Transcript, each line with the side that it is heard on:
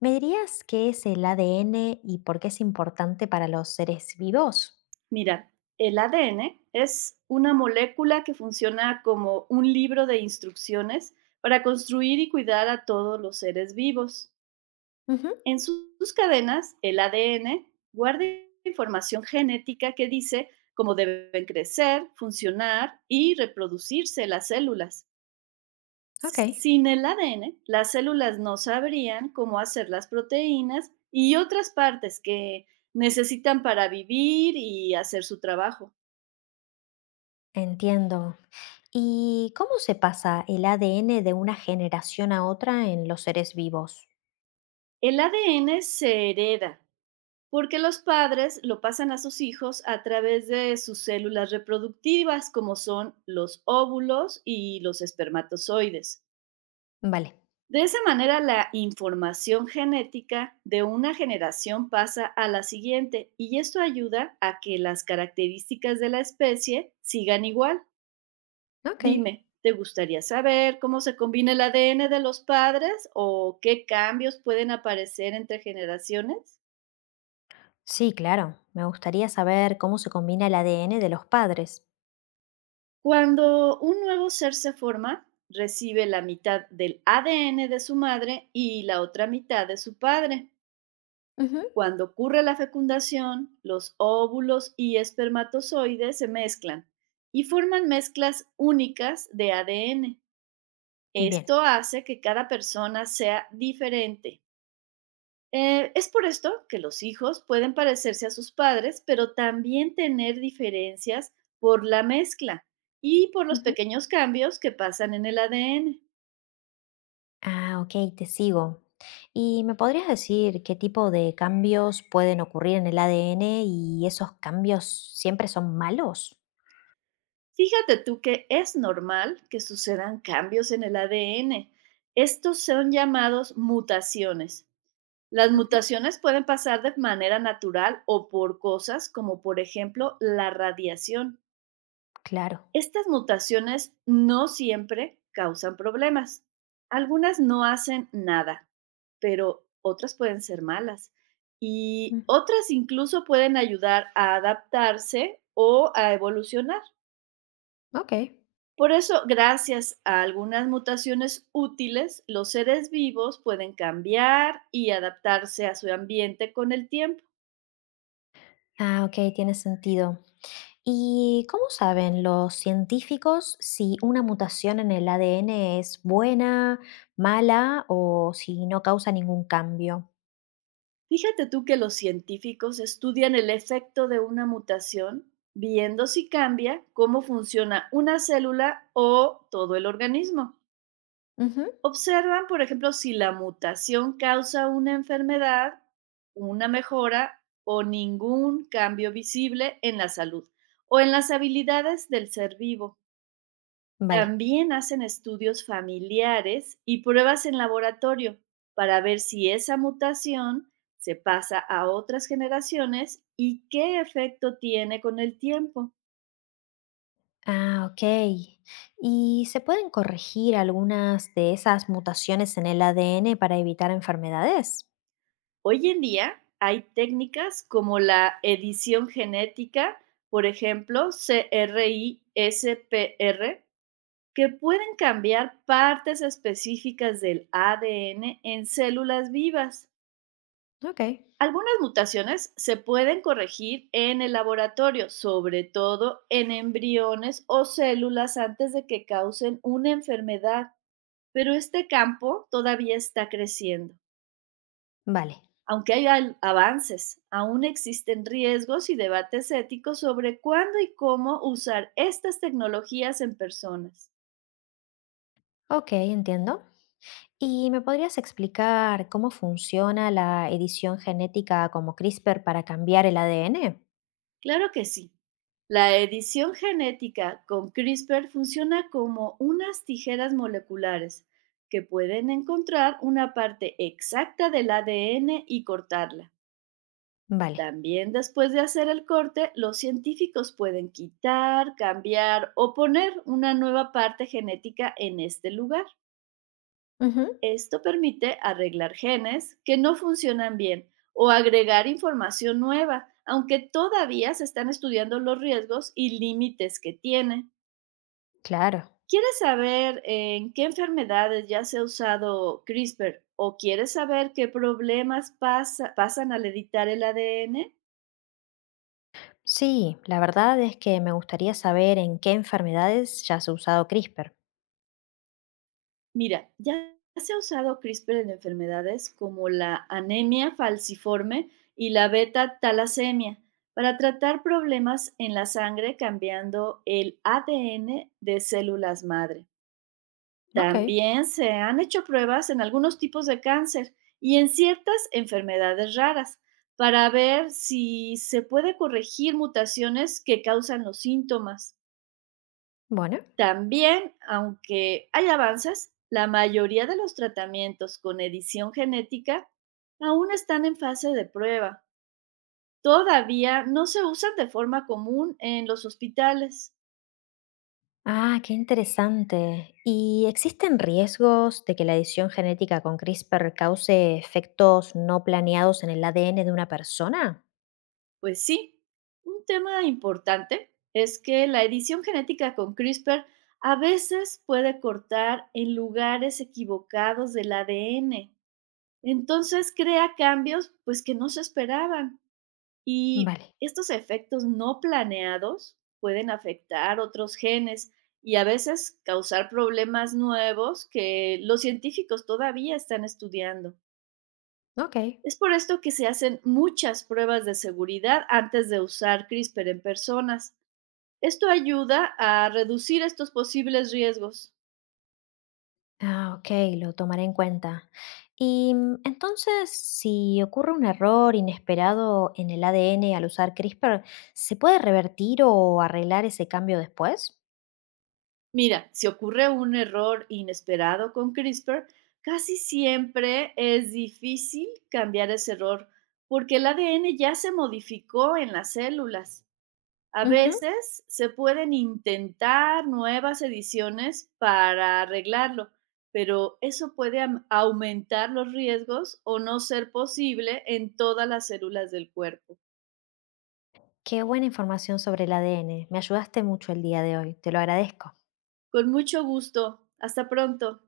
left: ¿Me dirías qué es el ADN y por qué es importante para los seres vivos?
right: Mira, el ADN es una molécula que funciona como un libro de instrucciones para construir y cuidar a todos los seres vivos.
left: Ujú.
right: Sus cadenas, el ADN guarda información genética que dice cómo deben crecer, funcionar y reproducirse las células.
left: Ok.
right: Sin el ADN, las células no sabrían cómo hacer las proteínas y otras partes que necesitan para vivir y hacer su trabajo.
left: Entiendo. ¿Y cómo se pasa el ADN de una generación a otra en los seres vivos?
right: El ADN se hereda porque los padres lo pasan a sus hijos a través de sus células reproductivas, como son los óvulos y los espermatozoides.
left: Vale.
right: De esa manera, la información genética de una generación pasa a la siguiente y esto ayuda a que las características de la especie sigan igual.
left: Ok.
right: Dime, ¿te gustaría saber cómo se combina el ADN de los padres o qué cambios pueden aparecer entre generaciones?
left: Sí, claro, me gustaría saber cómo se combina el ADN de los padres.
right: Cuando un nuevo ser se forma, recibe la mitad del ADN de su madre y la otra mitad de su padre.
left: Ujú.
right: Cuando ocurre la fecundación, los óvulos y espermatozoides se mezclan y forman mezclas únicas de ADN.
left: Bien.
right: Esto hace que cada persona sea diferente. Es por esto que los hijos pueden parecerse a sus padres, pero también tener diferencias por la mezcla y por los
left: Ujú.
right: pequeños cambios que pasan en el ADN.
left: Ah, ok, te sigo. ¿Y me podrías decir qué tipo de cambios pueden ocurrir en el ADN, y esos cambios siempre son malos?
right: Fíjate tú que es normal que sucedan cambios en el ADN. Estos son llamados mutaciones. Las
left: Ujú.
right: mutaciones pueden pasar de manera natural o por cosas como por ejemplo la radiación.
left: Claro.
right: Estas mutaciones no siempre causan problemas. Algunas no hacen nada, pero otras pueden ser malas. Y
left: Mm,
right: otras incluso pueden ayudar a adaptarse o a evolucionar.
left: okey.
right: Por eso, gracias a algunas mutaciones útiles, los seres vivos pueden cambiar y adaptarse a su ambiente con el tiempo.
left: Ah, okey, tiene sentido. ¿Y cómo saben los científicos si una mutación en el ADN es buena, mala o si no causa ningún cambio?
right: Fíjate tú que los científicos estudian el efecto de una mutación viendo si cambia cómo funciona una célula o todo el organismo.
left: Ujú.
right: Observan, por ejemplo, si la mutación causa una enfermedad, una mejora o ningún cambio visible en la salud o en las habilidades del ser vivo.
left: Vale.
right: También hacen estudios familiares y pruebas en laboratorio para ver si esa mutación se pasa a otras generaciones y qué efecto tiene con el tiempo.
left: Ah, okey. ¿Y se pueden corregir algunas de esas mutaciones en el ADN para evitar enfermedades?
right: Hoy en día hay técnicas como la edición genética, por ejemplo, CRISPR, que pueden cambiar partes específicas del ADN en células vivas.
left: Okey.
right: Algunas mutaciones se pueden corregir en el laboratorio, sobre todo en embriones o células antes de que causen una enfermedad, pero este campo todavía está creciendo.
left: Vale.
right: Aunque hay avances, aún existen riesgos y debates éticos sobre cuándo y cómo usar estas tecnologías en personas.
left: Okey, entiendo. ¿Y me podrías explicar cómo funciona la edición genética como CRISPR para cambiar el ADN?
right: Claro que sí. La edición genética con CRISPR funciona como unas tijeras moleculares que pueden encontrar una parte exacta del ADN y cortarla.
left: Vale.
right: También, después de hacer el corte, los científicos pueden quitar, cambiar o poner una nueva parte genética en este lugar.
left: Ujú.
right: Esto permite arreglar genes que no funcionan bien o agregar información nueva, aunque todavía se están estudiando los riesgos y límites que tiene.
left: Claro.
right: ¿Quieres saber en qué enfermedades ya se ha usado CRISPR o quieres saber qué problemas pasan al editar el ADN?
left: Sí, la verdad es que me gustaría saber en qué enfermedades ya se ha usado CRISPR.
right: Mira, ya se ha usado CRISPR en enfermedades como la anemia falciforme y la beta talasemia para tratar problemas en la sangre cambiando el ADN de células madre.
left: Ok,
right: También se han hecho pruebas en algunos tipos de cáncer y en ciertas enfermedades raras para ver si se puede corregir mutaciones que causan los síntomas.
left: bueno.
right: También, aunque hay avances, la mayoría de los tratamientos con edición genética aún están en fase de prueba. Todavía no se usan de forma común en los hospitales.
left: Ah, qué interesante. ¿Y existen riesgos de que la edición genética con CRISPR cause efectos no planeados en el ADN de una persona?
right: Pues sí, un tema importante es que la edición genética con CRISPR a veces puede cortar en lugares equivocados del ADN. Entonces crea cambios, pues, que no se esperaban. Y
left: Vale,
right: estos efectos no planeados pueden afectar otros genes y a veces causar problemas nuevos que los científicos todavía están estudiando.
left: ok.
right: Es por esto que se hacen muchas pruebas de seguridad antes de usar CRISPR en personas. Esto ayuda a reducir estos posibles riesgos.
left: Ah, ok, lo tomaré en cuenta. Y entonces, si ocurre un error inesperado en el ADN al usar CRISPR, ¿se puede revertir o arreglar ese cambio después?
right: Mira, si ocurre un error inesperado con CRISPR, casi siempre es difícil cambiar ese error porque el ADN ya se modificó en las células. A
left: Ujú.
right: veces se pueden intentar nuevas ediciones para arreglarlo, pero eso puede aumentar los riesgos o no ser posible en todas las células del cuerpo.
left: Qué buena información sobre el ADN. Me ayudaste mucho el día de hoy. Te lo agradezco.
right: Con mucho gusto. Hasta pronto.